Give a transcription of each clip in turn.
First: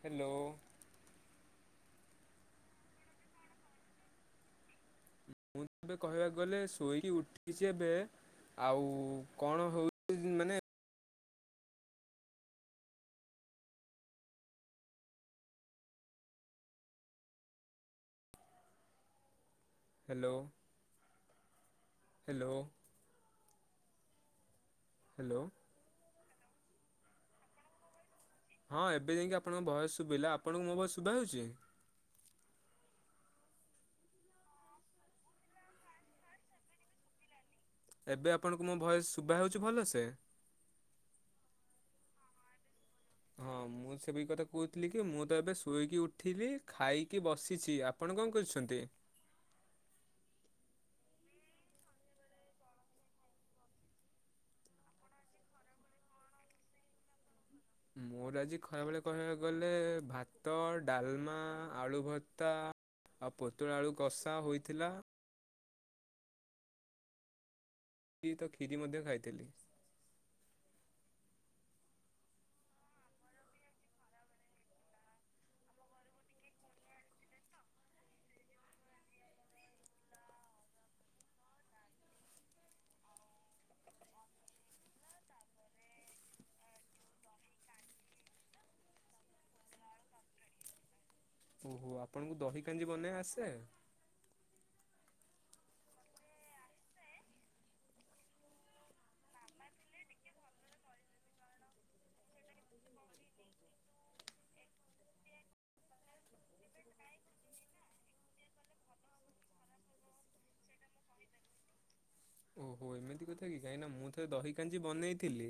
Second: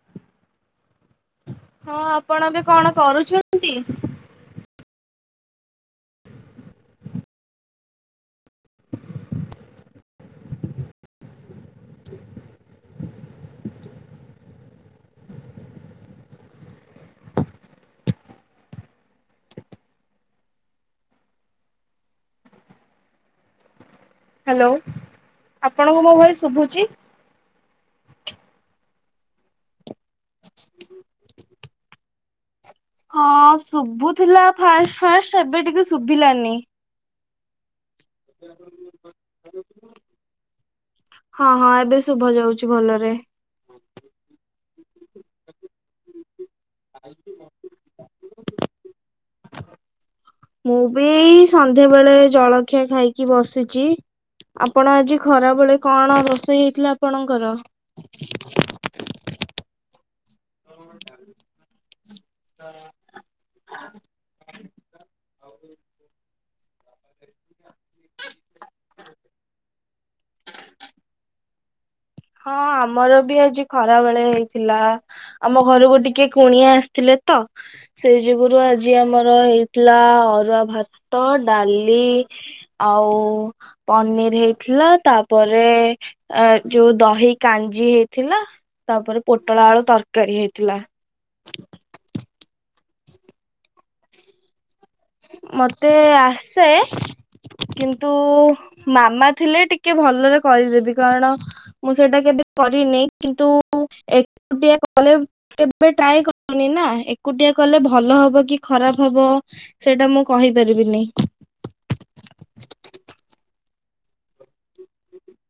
Hello. ହଁ ଆପଣ ବି କଣ କରୁଛନ୍ତି? ମୁଁ ଏବେ କହିବାକୁ ଗଲେ ଶୋଇ ଉଠିଛେ ଏ ବ ଆଉ କଣ ହଉଛି ମାନେ ହ୍ୟାଲୋ? ହ୍ୟାଲୋ? ହ୍ୟାଲୋ ହ୍ୟାଲୋ ଆପଣଙ୍କ ମୋ ଭାଇ ଶୁଭୁଛି ହଁ ଏବେ ଯାଇକି ଆପଣଙ୍କ ବୟସ ଶୁଭିଲା ଆପଣଙ୍କୁ ମୋ ବସ ଶୁଭା ହେଉଛି। ହଁ ଶୁଭୁଥିଲା ଫାଷ୍ଟ ଫାଷ୍ଟ ଏବେ ଟିକେ ଶୁଭିଲାନି। ଏବେ ଆପଣଙ୍କୁ ମୋ ଭୟସ ଶୁଭା ହଉଛି ଭଲ ସେ ଶୁଭ ଯାଉଛି ଭଲ। ହଁ ମୁଁ ସେପ କଥା କହୁଥିଲି କି ମୁଁ ତ ଏବେ ଶୋଇକି ଉଠିଲି ଖାଇକି ବସିଛି, ଆପଣ କଣ କରୁଛନ୍ତି? ମୁ ସନ୍ଧ୍ୟାବେେଳେ ଜଳଖିଆ ଖାଇକି ବସିଛି। ଆପଣ ଆଜି ଖରା ବଳେ କଣ ରୋଷେଇ ହେଇଥିଲା ଆପଣଙ୍କର? ମୋର ଆଜି ଖରାବେଳେ କହିବାକୁ ଗଲେ ତ ଡାଲମା ଆଳୁ ଭତ୍ତା ଆଉ ପୋତଳା ଆଳୁ କଷା ହୋଇଥିଲା। କ ତ କ୍ଷୀରି ମଧ୍ୟ ଖାଇଥିଲି। ହଁ ଆମର ବି ଆଜି ଖରା ବେଳେ ହେଇଥିଲା ଆମ ଘରୁକୁ ଟିକେ କୁଣିଆ ଆସିଥିଲେ। ତ ସେଇ ଯୁଗୁରୁ ଆଜି ଆମର ହେଇଥିଲା ଅରୁଆ ଭାତ ଡାଲି ଆଉ ପନିର ହେଇଥିଲା ତାପରେ ଯୋଉ ଦହି କାଞ୍ଜି ହେଇଥିଲା ତାପରେ ପୋଟଳ ଆଳୁ ତରକାରୀ ହେଇଥିଲା। ଓହୋ ଆପଣଙ୍କୁ ଦହି କାଞ୍ଜି ବନେଇ ଆସେ ମତେ ଆସେ କିନ୍ତୁ ମାମା ଥିଲେ ଟିକେ ଭଲରେ କରିଦେବି କାରଣ ମୁଁ ସେଇଟା କେବେ କରିନି କିନ୍ତୁ ଏକୁଟିଆ କଲେ କେବେ ଟ୍ରାଏ କରନି ନା ଏକୁଟିଆ କଲେ ଭଲ ହବ କି ଖରାପ ହବ ସେଇଟା ମୁଁ କହିପାରିବିନି। କାହିଁକି ନା ମୁଁ ତ ଦହି କାଞ୍ଜି ବନେଇଥିଲି।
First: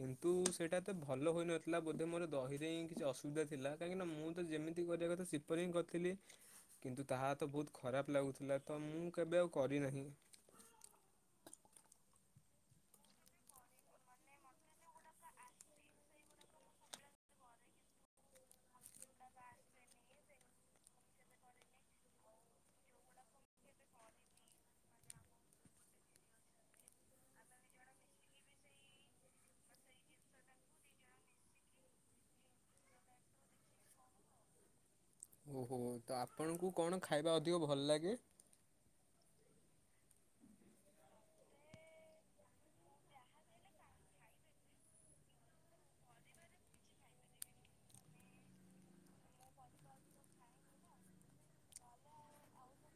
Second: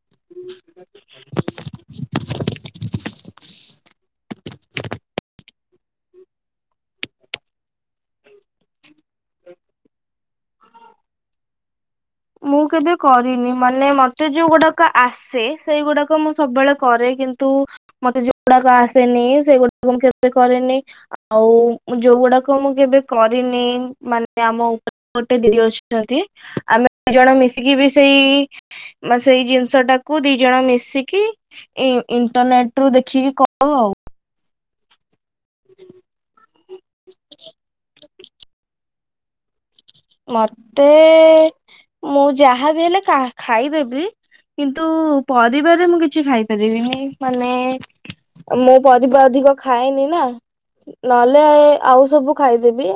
କିନ୍ତୁ ସେଇଟା ଏତେ ଭଲ ହୋଇନଥିଲା ବୋଧେ ମୋର ଦହିରେ ହିଁ କିଛି ଅସୁବିଧା ଥିଲା କାହିଁକି ନା ମୁଁ ତ ଯେମିତି କଥା ସପନ ହିଁ କରିଥିଲି କିନ୍ତୁ ତାହା ତ ବହୁତ ଖରାପ ଲାଗୁଥିଲା ତ ମୁଁ କେବେ ଆଉ କରି ନାହିଁ ମୁଁ କେବେ କରିନି ମାନେ ମତେ ଯୋଉଗୁଡାକ ଆସେ ସେଇଗୁଡାକ ମୁଁ ସବୁବେଳେ କରେ କିନ୍ତୁ ମତେ ଯୋଉଗୁଡାକ ଆସେନି ସେଗୁଡା ମୁଁ କେବେ କରେନି ଆଉ। ମତେ ଯୋଉଗୁଡାକ ମୁଁ କେବେ କରନି, ମନେ ଆମ [unintelligible] ଦି ଜଣ ମିଶିକି ବି ସେଇ ସେଇ ଜିନିଷ ଟାକୁ ଦି ଜଣ ମିଶିକି ଇଣ୍ଟରନେଟ ରୁ ଦେଖିକି କହ ଆଉ ଓହୋ ତ ଆପଣଙ୍କୁ କଣ ଖାଇବା ଅଧିକ ଭଲ ଲାଗେ? ମତେ ମୁଁ ଯାହାବି ହେଲେ ଖାଇଦେବି। କିନ୍ତୁ ପରିବାରେରେ ମୁଁ କିଛି ଖାଇପାରିବିନି ମାନେ ମୋ ପରିବା ଅଧିକ ଖାଏନି ନା। ନହେଲେ ଆଉ ସବୁ ଖାଇଦେବି।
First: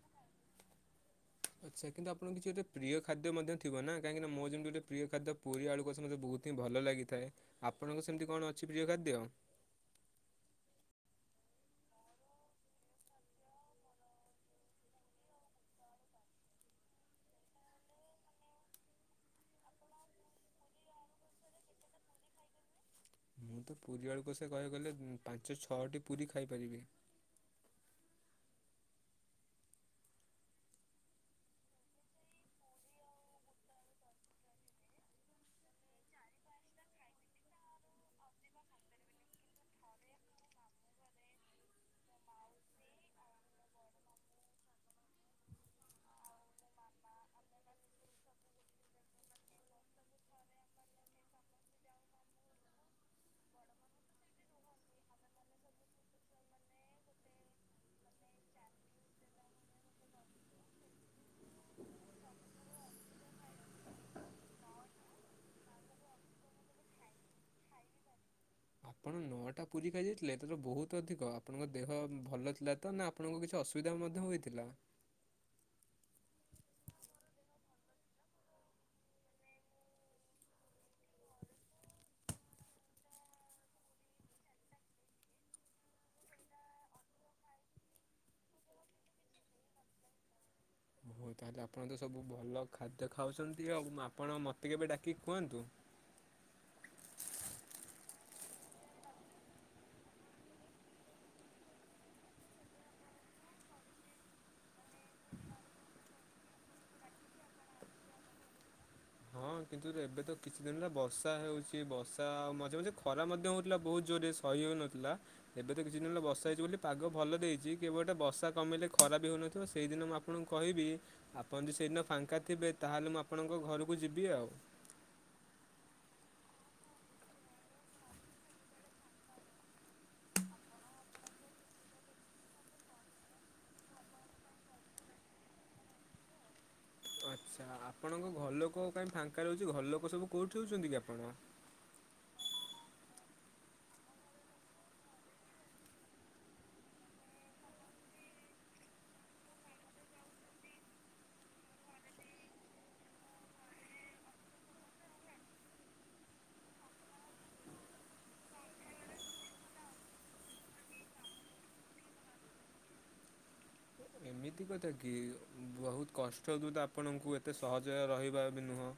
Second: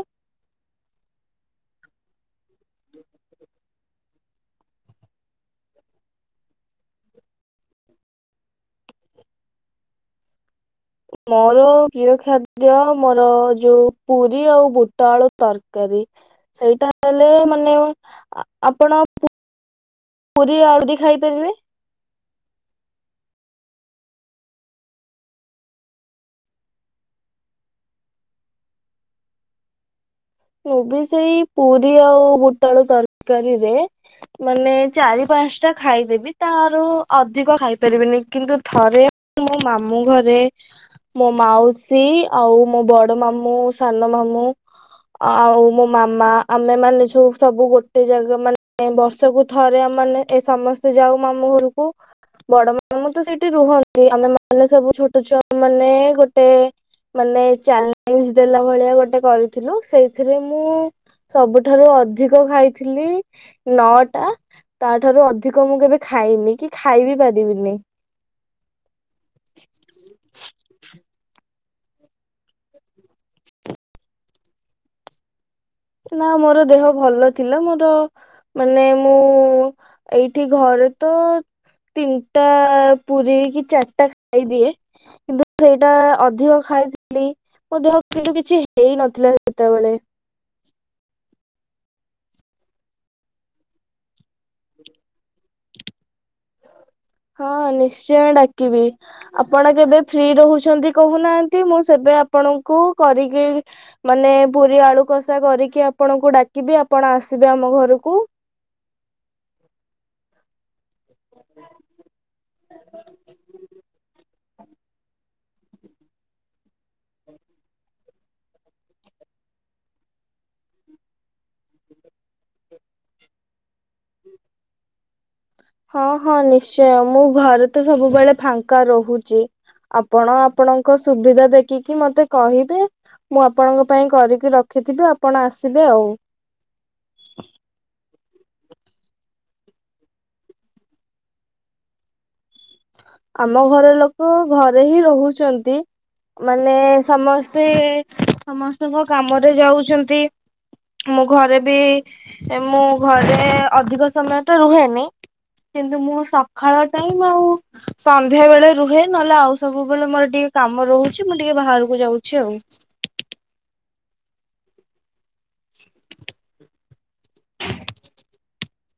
ଆଚ୍ଛା କିନ୍ତୁ ଆପଣଙ୍କ କିଛି ଗୋଟେ ପ୍ରିୟ ଖାଦ୍ୟ ମଧ୍ୟ ଥିବ ନା କାହିଁକିନା ମୋ ଯେମତି ଗୋଟେ ପ୍ରିୟ ଖାଦ୍ୟ ପୁରୀ ଆୁ ସମସ୍ତେ ବହୁତ ହିଁ ଭଲ ଲାଗିଥାଏ ଆପଣଙ୍କ ସେମିତି କଣ ଅଛି ପ ଖାଦ ଆ ହ ମୋର ପ୍ରିୟ ଖାଦ୍ୟ ମୋର ଯୋଉ ପୁରୀ ଆଉ ବୁଟ ଆଳୁ ତରକା ସେଇଟା ହେଲେ ମାନେ ଆପଣ ପୁରୀ ଆଳୁବି ଖାଇପାରିବେ ମୁଁ ତ ପୁରୀ ବଳକୁ ସେ କହିବାକୁ ଗଲେ ପାଞ୍ଚ ଛଅଟି ପୁରୀ ଖାଇପାରିବି। ମୁ ବି ସେଇ ପୁରୀ ଆଉ ବୋଟାଳୁ ତରକାରୀରେ ମାନେ ଚାରି ପାଞ୍ଚ ଟା ଖାଇଦେବି ତାର ଅଧିକ ଖାଇପାରିବିନି କିନ୍ତୁ ଥରେ ମୋ ମାମୁଁ ଘରେ ମୋ ମାଉସୀ ଆଉ ମୋ ବଡ ମାମୁଁ ସାନ ମାମୁଁ ଆଉ ମୋ ମାମା ଆମେ ମାନେ ସୁ ସବୁ ଗୋଟେ ଜାଗା ମାନେ ଏ ବର୍ଷକୁୁ ଥରେ ମାନେ ଏ ସମସ୍ତେ ଯାଉ ମାମୁଁ ଘରକୁ ବଡ ମାନ ତ ସେଇଠି ରୁହନ୍ତି ଆମେ ମାନେ ସବୁ ଛୋଟ ଛୁଆ ମାନେ ଗୋଟେ ମାନେ ଚ୍ୟାଲେଞ୍ଜ ଦେଲା ଭଳିଆ ଗୋଟେ କରିଥିଲୁ ସେଇ ଏଥିରେ ମୁଁ ସବୁଠାରୁ ଅଧିକ ଖାଇଥିଲି ନଅଟା ତା ଠାରୁ ଅଧିକ ମୁଁ କେବେ ଖାଇନି କି ଖାଇ ବିି ପାରିବିନି ଆପଣ ନଅଟା ପୁରୀ ଖାଇଯାଇଥିଲେ ତ ବହୁତ ଅଧିକ ଆପଣଙ୍କ ଦେହ ଭଲ ଥିଲା ତ ନା ଆପଣଙ୍କ କିଛି ଅସୁବିଧା ମଧ୍ୟ ହୋଇଥିଲା। ନା ମୋର ଦେହ ଭଲ ଥିଲା ମୋର ମାନେ ମୁଁ ଏଇଠି ଘରେ ଏ ତ ତିନିଟା ପୀ କି ଚାରିଟା ଖାଇଦିଏ କିନ୍ତୁ ସେଇଟା ଅଧିକ ଖାଇ ଖାଇଥିଲି ମୋ ଦେହ କିନ୍ତୁ କିଛି ହେଇ ନଥିଲା ସେତେବେଳେ ହଉ ତାହେଲେ ଆପଣ ତ ସବୁ ଭଲ ଖାଦ୍ୟ ଖାଉଛନ୍ତି ଆଉ ଆପଣ ମତେ କେବେ ଡାକିକି କୁହନ୍ତୁ। ହ ହଁ ନିଶ୍ଚୟ ଡାକିବି ଆପଣ କେବେ ଫ୍ରି ରହୁଛନ୍ତି କହୁନାହାନ୍ତି ମୁଁ ସେବେ ଆପଣଙ୍କୁ କରିକି ମାନେ ପୁରୀ ଆଳୁ କଷା କରିକି ଆପଣଙ୍କୁ ଡାକିବି ଆପଣ ଆସିବେ ଆମ ଘରକୁ ସେ ଦିନଲା ବର୍ଷା ହେଉଛି ବର୍ଷ ଆଉ ମଝେ ମଝେ ଖରା ମଧ୍ୟ ହେଉଥିଲା ବହୁତ ଜୋରେ କହିହଉନଥିଲା ଏବେ ତ କିଛି ଦିନ ହେଲା ବର୍ା ହେଇଛି ବୋଲି ପାଗ ଭଲ ଦେଇଛି କେବେ ଗଟେ ବର୍ଷା କମିଲେ ଖରାପ ହେଉନଥିଲା। ସେଇଦିନ ମୁଁ ଆପଣଙ୍କୁ କହିବି ଆପଣ ଯଦି ସେଇଦିନ ଫାଙ୍କା ିବେ ତାହେଲେ ମୁଁ ଆପଣଙ୍କ ଘରକୁ ଯିବି ବଓ ହଁ ହଁ ନିଶ୍ଚୟ ମୁଁ ଘରେ ତ ସବୁବେଳେ ଫାଙ୍କା ରହୁଛି ଆପଣ ଆପଣଙ୍କ ସୁବିଧା ଦେଖିକି ମତେ କହିବେ ମୁଁ ଆପଣଙ୍କ ପାଇଁ କରିକି ରଖିଥିବି ଆପଣ ଆସିବେ ଆଉ। ଆଚ୍ଛା ଆପଣଙ୍କ ଘର ଲୋକ କାହିଁ ଫାଙ୍କା ରହୁଛି ଘର ଲୋକ ସବୁ କୋଉଠିଉଛନ୍ତି କି ଆପଣ? ଆମ ଘର ଲୋକ ଘରେ ହିଁ ରହୁଛନ୍ତି। ମାନେ ସମସ୍ତେ ସମସ୍ତଙ୍କ କାମରେ ଯାଉଛନ୍ତି ମୁୋ ଘରେ ବି ମୁଁ ଘରେ ଅଧିକ ସମୟ ତ ରୁହେନି। କିନ୍ତୁ ମୁଁ ସକାଳ ଟାଇମ ଆଉ ସନ୍ଧ୍ୟା ବେଳେ ରୁହେ ନହେଲେ ଆଉ ସବୁବେଳେ ମୋର ଟିକେ କାମ ରହୁଛି ମୁଁ ଟିକେ ବାହାରକୁ ଯାଉଛି ଆଉ। ଏମିତି କଥା କି ବହୁତ କଷ୍ଟ ଦ ତ ଆପଣଙ୍କୁ ଏତେ ସହଜ ରହିବା ବି ନୁହେଁ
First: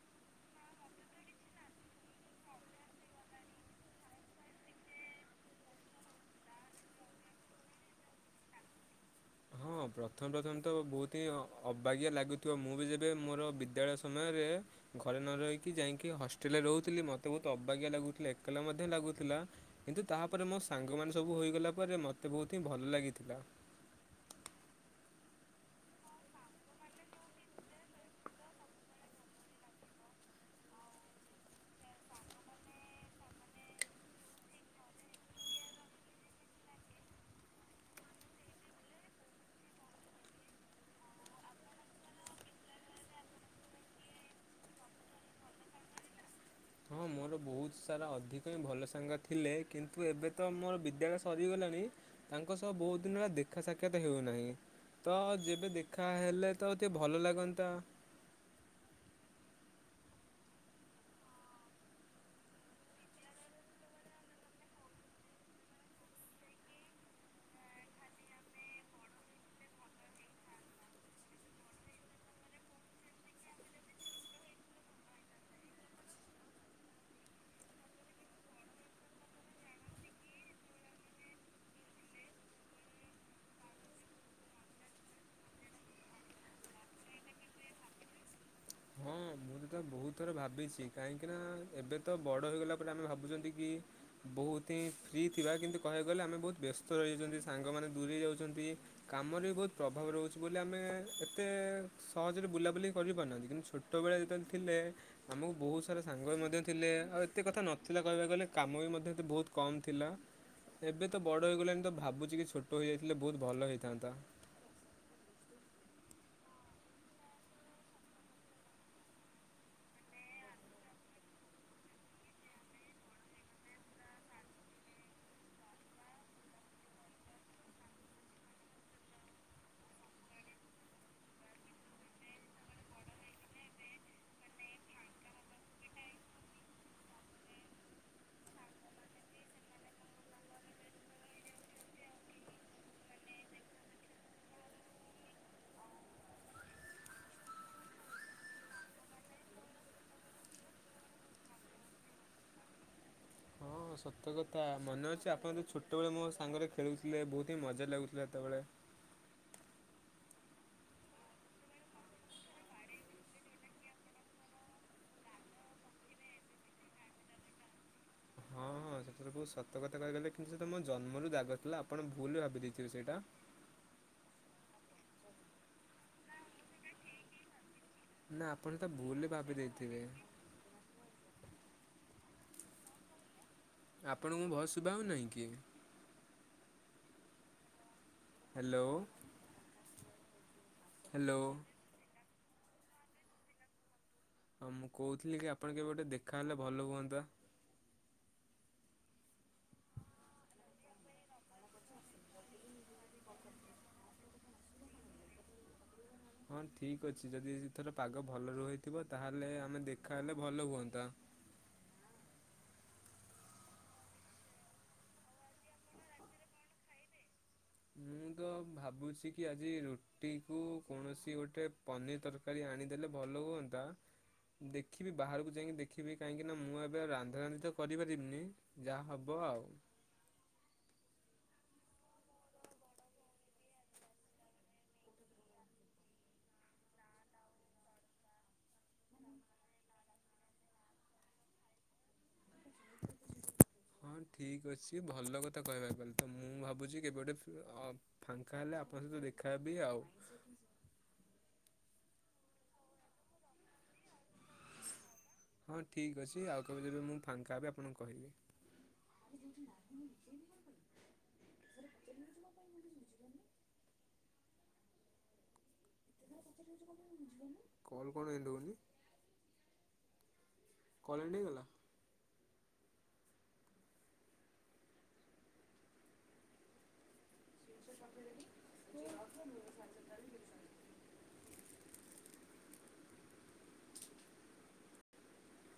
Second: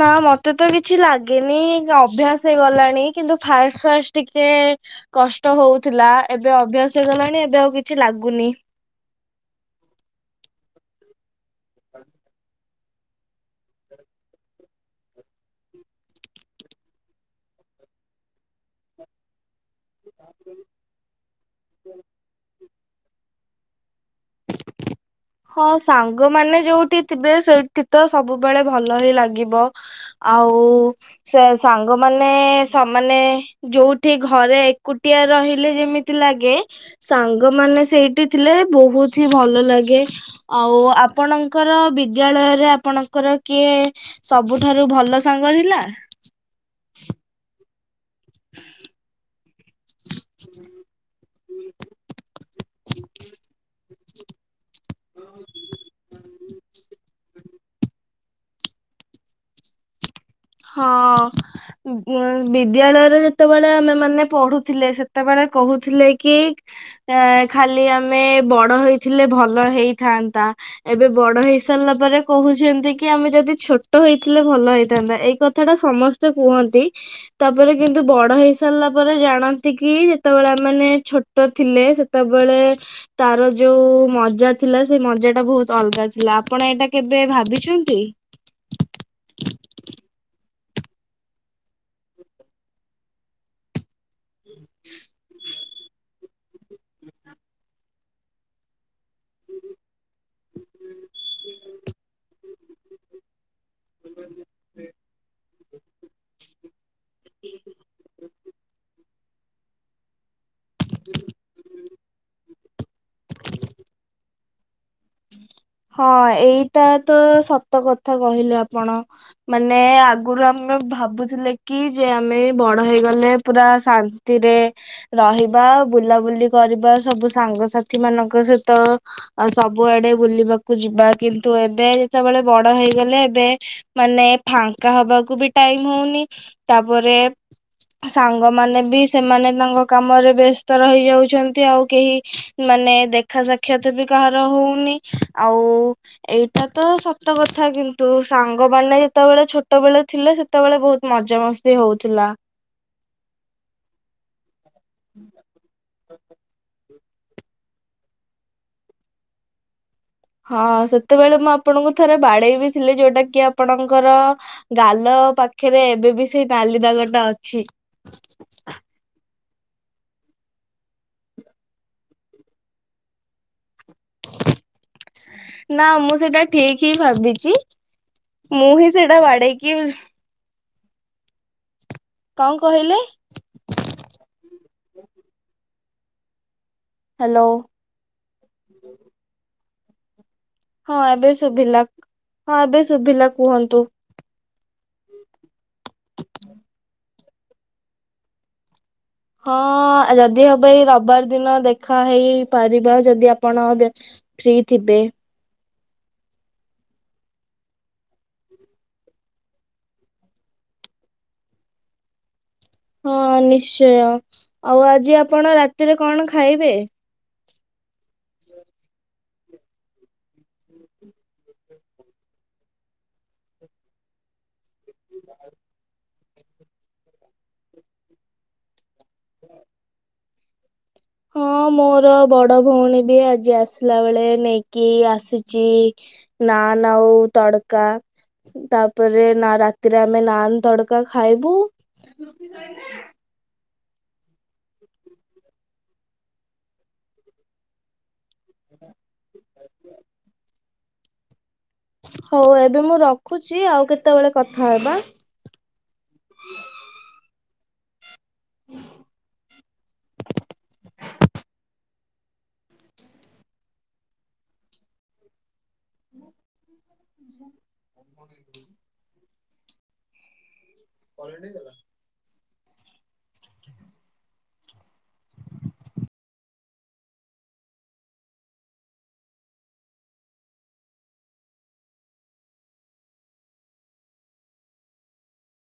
ନା ମତେ ତ କିଛି ଲାଗେନି ଅଭ୍ୟାସ ହେଇଗଲାଣି କିନ୍ତୁ ଫାଷ୍ଟ ଫାଷ୍ଟ ଟିକେ। କଷ୍ଟ ହଉଥିଲା ଏବେ ଅଭ୍ୟାସ ହେଇଗଲାଣି ଏବେ ଆଉ କିଛି ଲାଗୁନି। [inaudible] ହଁ ପ୍ରଥମ ପ୍ରଥମେ ତ ବହୁତ ହିଁ ଅବାଗିଆ ଲାଗୁଥିବ ମୁଁ ଯେବେ ମୋର ବିଦ୍ୟାଳୟ ସମୟରେ ଘରେ ନ ରହିକି ଯାଇକି ହଷ୍ଟେଲ ରେ ରହୁଥିଲି ମତେ ବହୁତ ଅବା ଆ ଲାଗୁଥିଲା ଏକଲା ମଧ୍ୟ ଲାଗୁଥିଲା। କିନ୍ତୁ ତାପରେ ମୋ ସାଙ୍ଗମାନେ ସବୁ ହୋଇଗଲା ପରେ ମୋତେ ବହୁତ ହିଁ ଭଲ ଲାଗିଥିଲା। [inaudible] ହଁ ସାଙ୍ଗମାନେ ଯୋଉଠି ଥିବେ ସେଇଠି ତ ସବୁବେଳେ ଭଲ ହିଁ ଲାଗିବ ଆଉ ଆଉ ସେ ସାଙ୍ଗମାନେ ସେମାନେ ଯୋଉଠି ଘରେ ଏକୁଟିଆ ରହି ଯେମିତି ଲାଗେ ସାଙ୍ଗମାନେ ସେଇଠି ଥିଲେ ବହୁତ ଭଲ ଲାଗେ ଆଉ ଆପଣଙ୍କର ବିଦ୍ୟାଳୟରେ ଆପଣଙ୍କର କିଏ ସବୁଠାରୁ ଭଲ ସାଙ୍ଗ ଥହେଲା? ହଁ ମୋର [inaudible] ଅଧିକ ହି ଭଲ ସାଙ୍ଗ ଥିଲେ କିନ୍ତୁ ଏବେ ତ ମୋର ବିଦ୍ୟାଳୟ ସରିଗଲାଣି ତାଙ୍କ ସହ ବୁ କେଉଁ ଦିନ ହେଲା ଦେଖା ସାକ୍ଷାତ ହେଉନାହିଁ ତ ଯେବେ ଦେଖା ହେଲେ ତ ଟିକଏ ଭଲ ଲାଗନ୍ତା ହଁ। ଉ ବିଦ୍ୟାଳୟରେ ଯେତେବେଳେ ଆମେ ମାନେ ପଢୁଥିଲେ ସେତେବେଳେ କହୁଥିଲେ କି ଏ ଖାଲି ଆମେ ବଡ ହେଇଥିଲେ ଭଲ ହେଇଥାନ୍ତା ଏବେ ବଡ ହେଇସ ସାରିଲା ପରେ କହୁଛନ୍ତି କି ଆମେ ଯଦି ଛୋଟ ହେଇଥିଲେ ଭଲ ହେଇଥାନ୍ତା। କଥା ଟା ସମସ୍ତେ କୁହନ୍ତି ତାପରେ କିନ୍ତୁ ବଡ ହେଇସାରିଲା ପରେ ଜାଣନ୍ତି କି ଯେତେବେଳେ ମାନେ ଛୋଟ ଥିଲେ ସେତେବେଳେ ତାର ଯୋଉ ମଜା ଥିଲା ସେ ମଜାଟା ବହୁତ ଅଲଗା ଥିଲା ଆପଣ ଏଇଟା କେବେ ଭାବିଛନ୍ତି? ହଁ। ମୁଁ ତ ତ ବହୁତ ଥର ଭାବିଛି କାହିଁକିନା ଏବେ ତ ବଡ଼ ହୋଇଗଲା ପରେ ଆମେ ଭାବୁଛନ୍ତି କି ବହୁତ ହିଁ ଫ୍ରି ଥିବା କିନ୍ତୁ କହିବାକୁ ଗଲେ ଆମେ ବହୁତ ବ୍ୟସ୍ତ ରହିଯାଇଛନ୍ତି ସାଙ୍ଗମାନେ ଦୂରେଇ ଯାଉଛନ୍ତି କାମରେ ବି ବହୁତ ପ୍ରଭାବ ରହୁଛି ବୋଲି ଆମେ ଏତେ ସହଜରେ ବୁଲାବୁଲି କରିପାରୁନାହାନ୍ତି କିନ୍ତୁ ଛୋଟବେଳେ ଯେତେବେଳେ ଥିଲେ ଆମକୁ ବହୁତ ସାରା ସାଙ୍ଗ ମଧ୍ୟ ଥିଲେ ଆଉ ଏତେ କଥା ନଥିଲା କହିବାକୁ ଗଲେ କାମ ବି ମଧ୍ୟ ଏତେ ବହୁତ କମ୍ ଥିଲା ଏବେ ତ ବଡ଼ ହେଇଗଲାଣି ତ ଭାବୁଛି କି ଛୋଟ ଟ ହେଯାଇଥିଲେ ବହୁତ ଭଲ ହେଇଥାନ୍ତା। ହଁ ଏଇଟା ତ ସତ କଥା କହିଲେ ଆପଣ ମାନେ ଆଗରୁ ଆେ ଭାବୁଥିଲେ କି ଯେ ଆମେ ବଡ ହେଇଗଲେ ପୁରା ଶାନ୍ତିରେ ରହିବା। ବୁଲାବୁଲି କରିବା ସବୁ ସାଙ୍ଗସାଥି ମାନଙ୍କ ସହିତ ସବୁଆଡେ ବୁଲିବାକୁ ଯିବା କିନ୍ତୁ ଏବେ ଯେତେବେଳେ ବଡ ହେଇଗଲେ ଏବେ ମାନେ ଫାଙ୍କା ହବାକୁ ବି ଟା ଇମ୍ ହଉନି ତାପରେ ସାଙ୍ଗମାନେ ବି ସେମାନେ ତାଙ୍କ କାମରେ ବ୍ୟସ୍ତ ରହିଯାଉଛନ୍ତି ଆଉ କେହି ମାନେ ଦେଖା ସାକ୍ଷାତ ବି କାହାର ହଉନି। ଆଉ ଏଇଟା ତ ସତ କଥା କିନ୍ତୁ ସାଙ୍ଗମାନେ ଯେତେବେଳେ ଛୋଟବେଳେ ଥିଲେ ସେତେବେଳେ ବହୁତ ମଜ ମସ୍ତି ହଉଥିଲା। ହଁ ସତ୍ୟ କଥା ମନେ ଅଛି ଆପଣ ଯି ଛୋଟବେଳେ ମୋ ସାଙ୍ଗରେ ଖେଳୁଥିଲେ ବହୁତ ହିଁ ମଜା ଲାଗୁଥିଲେ ସେତେବେଳେ ହଁ ସେତେବେଳେ ମୁଁ ଆପଣଙ୍କୁ ଥରେ ବାଡେଇ ବି ଥିଲି ଯୋଉଟା କି ଆପଣଙ୍କର ଗାଲ ପାଖରେ ଏବେ ବି ସେଇ ନାଲି ଦାଗ ଟା ଅଛି। ହଁ ହଁ ସେଥିରେ ସତ କଥା କହିଗଲେ କିନ୍ତୁ ସେ ତ ମୋ ଜନ୍ମରୁ ଦାଗ ଥିଲା ଆପଣ ଭୁଲ ଭାବି ଦେଇେଇଥିବେ ସେଇଟା ନା ମୁଁ ସେଇଟା ଠିକ ହିଁ ଭାବିଛି। ନା ମୁଁ ଆପଣ ହିଁ ତା ସେଇଟା ଭୁଲ ଭାବି ବାଡେଇକି ଦେଇଥିବେ କଣ କହିଲେ ଆପଣଙ୍କୁ ଭୟସ ଶୁଭା ହଉ ନାହିଁ କି? ହ୍ୟାଲୋ। ହ୍ୟାଲୋ। ହଁ ଏବେ ହ୍ୟାଲୋ ଶୁଭିଲା ହଁ ଏବେ ଶୁଭିଲା କୁହନ୍ତୁ। ହୋଉ ମୁଁ କହୁଥିଲି କି ଆପଣ କେବେ ଗୋଟେ ଦେଖାହେଲେ ଭଲ ହୁଅନ୍ତା। ହଁ ଯଦି ହବ ଏଇ ରବିବାର ଦିନ ଦେଖା ହେଇପାରିବା ଯଦି ଆପଣ ବ୍ୟ ଫ୍ରି ଥିବେ। ହଁ ଠିକ୍ ଅଛି ଯଦି ଏଥର ପାଗ ଭଲ ରୁହିଥିବ ତାହେଲେ ଆମେ ଦେଖାହଲେ ଭଲ ହୁଅନ୍ତା ହଁ ନିଶ୍ଚୟ। ଆଉ ଆଜି ଆପଣ ରାତିରେ କଣ ଖାଇବେ? ଭାବୁଚି କି ଆଜି ରୁଟି କୁ କୌଣସି ଗୋଟେ ପନିର ତରକାରୀ ଆଣିଦେଲେ ଭଲ ହୁ ନ୍ତା। ଦେଖିବି ବାହାରକୁ ଯାଇକି ଦେଖିବି କାହିଁକି ନା ମୁଁ ଏବେ ରାନ୍ଧାରାନ୍ଧି ତ କରିପାରିବିନି। ଯାହା ହେବ ଆଉ। ହଁ ମୋର ବଡ ଭଉଣୀ ବି ଆଜି ଆସିଲା ବେଳେ ନେଇକି ଆସିଛି। ନାନ ଆଉ ତଡକା। ତାପରେ ନା ରାତିରେ ଆମେ ନାନ୍ ତଡକା ଖାଇବୁ। ଆକୃତି ଶୋଇଲା। ଠିକ ଅଛି ଭଲ କଥା କହିବାକୁ ଗଲେ ତ ମୁଁ ଭାବୁଛି କେବେ ଗୋଟେ- ଫାଙ୍କା ହେଲେ ଆପଣଙ୍କ ସହିତ ଦେଖାହବି ଆଉ। ହଉ ଏବେ ମୁଁ ରଖୁଛି ଆଉ କେତେବେଳେ କଥା ହେବା। ହଁ ଠିକ୍ ଅଛି ଆଉ କେବେ ଯେବେ ମୁଁ ଫାଙ୍କା ହେଲେ ଆପଣଙ୍କୁ କହିବି। [inaudible] [unintelligible] କଲ୍ ଏଣ୍ଡ କ୍ୱାଲିଟୀ ହେଇଗଲା? ହେଲା। [unintelligible] [inaudible]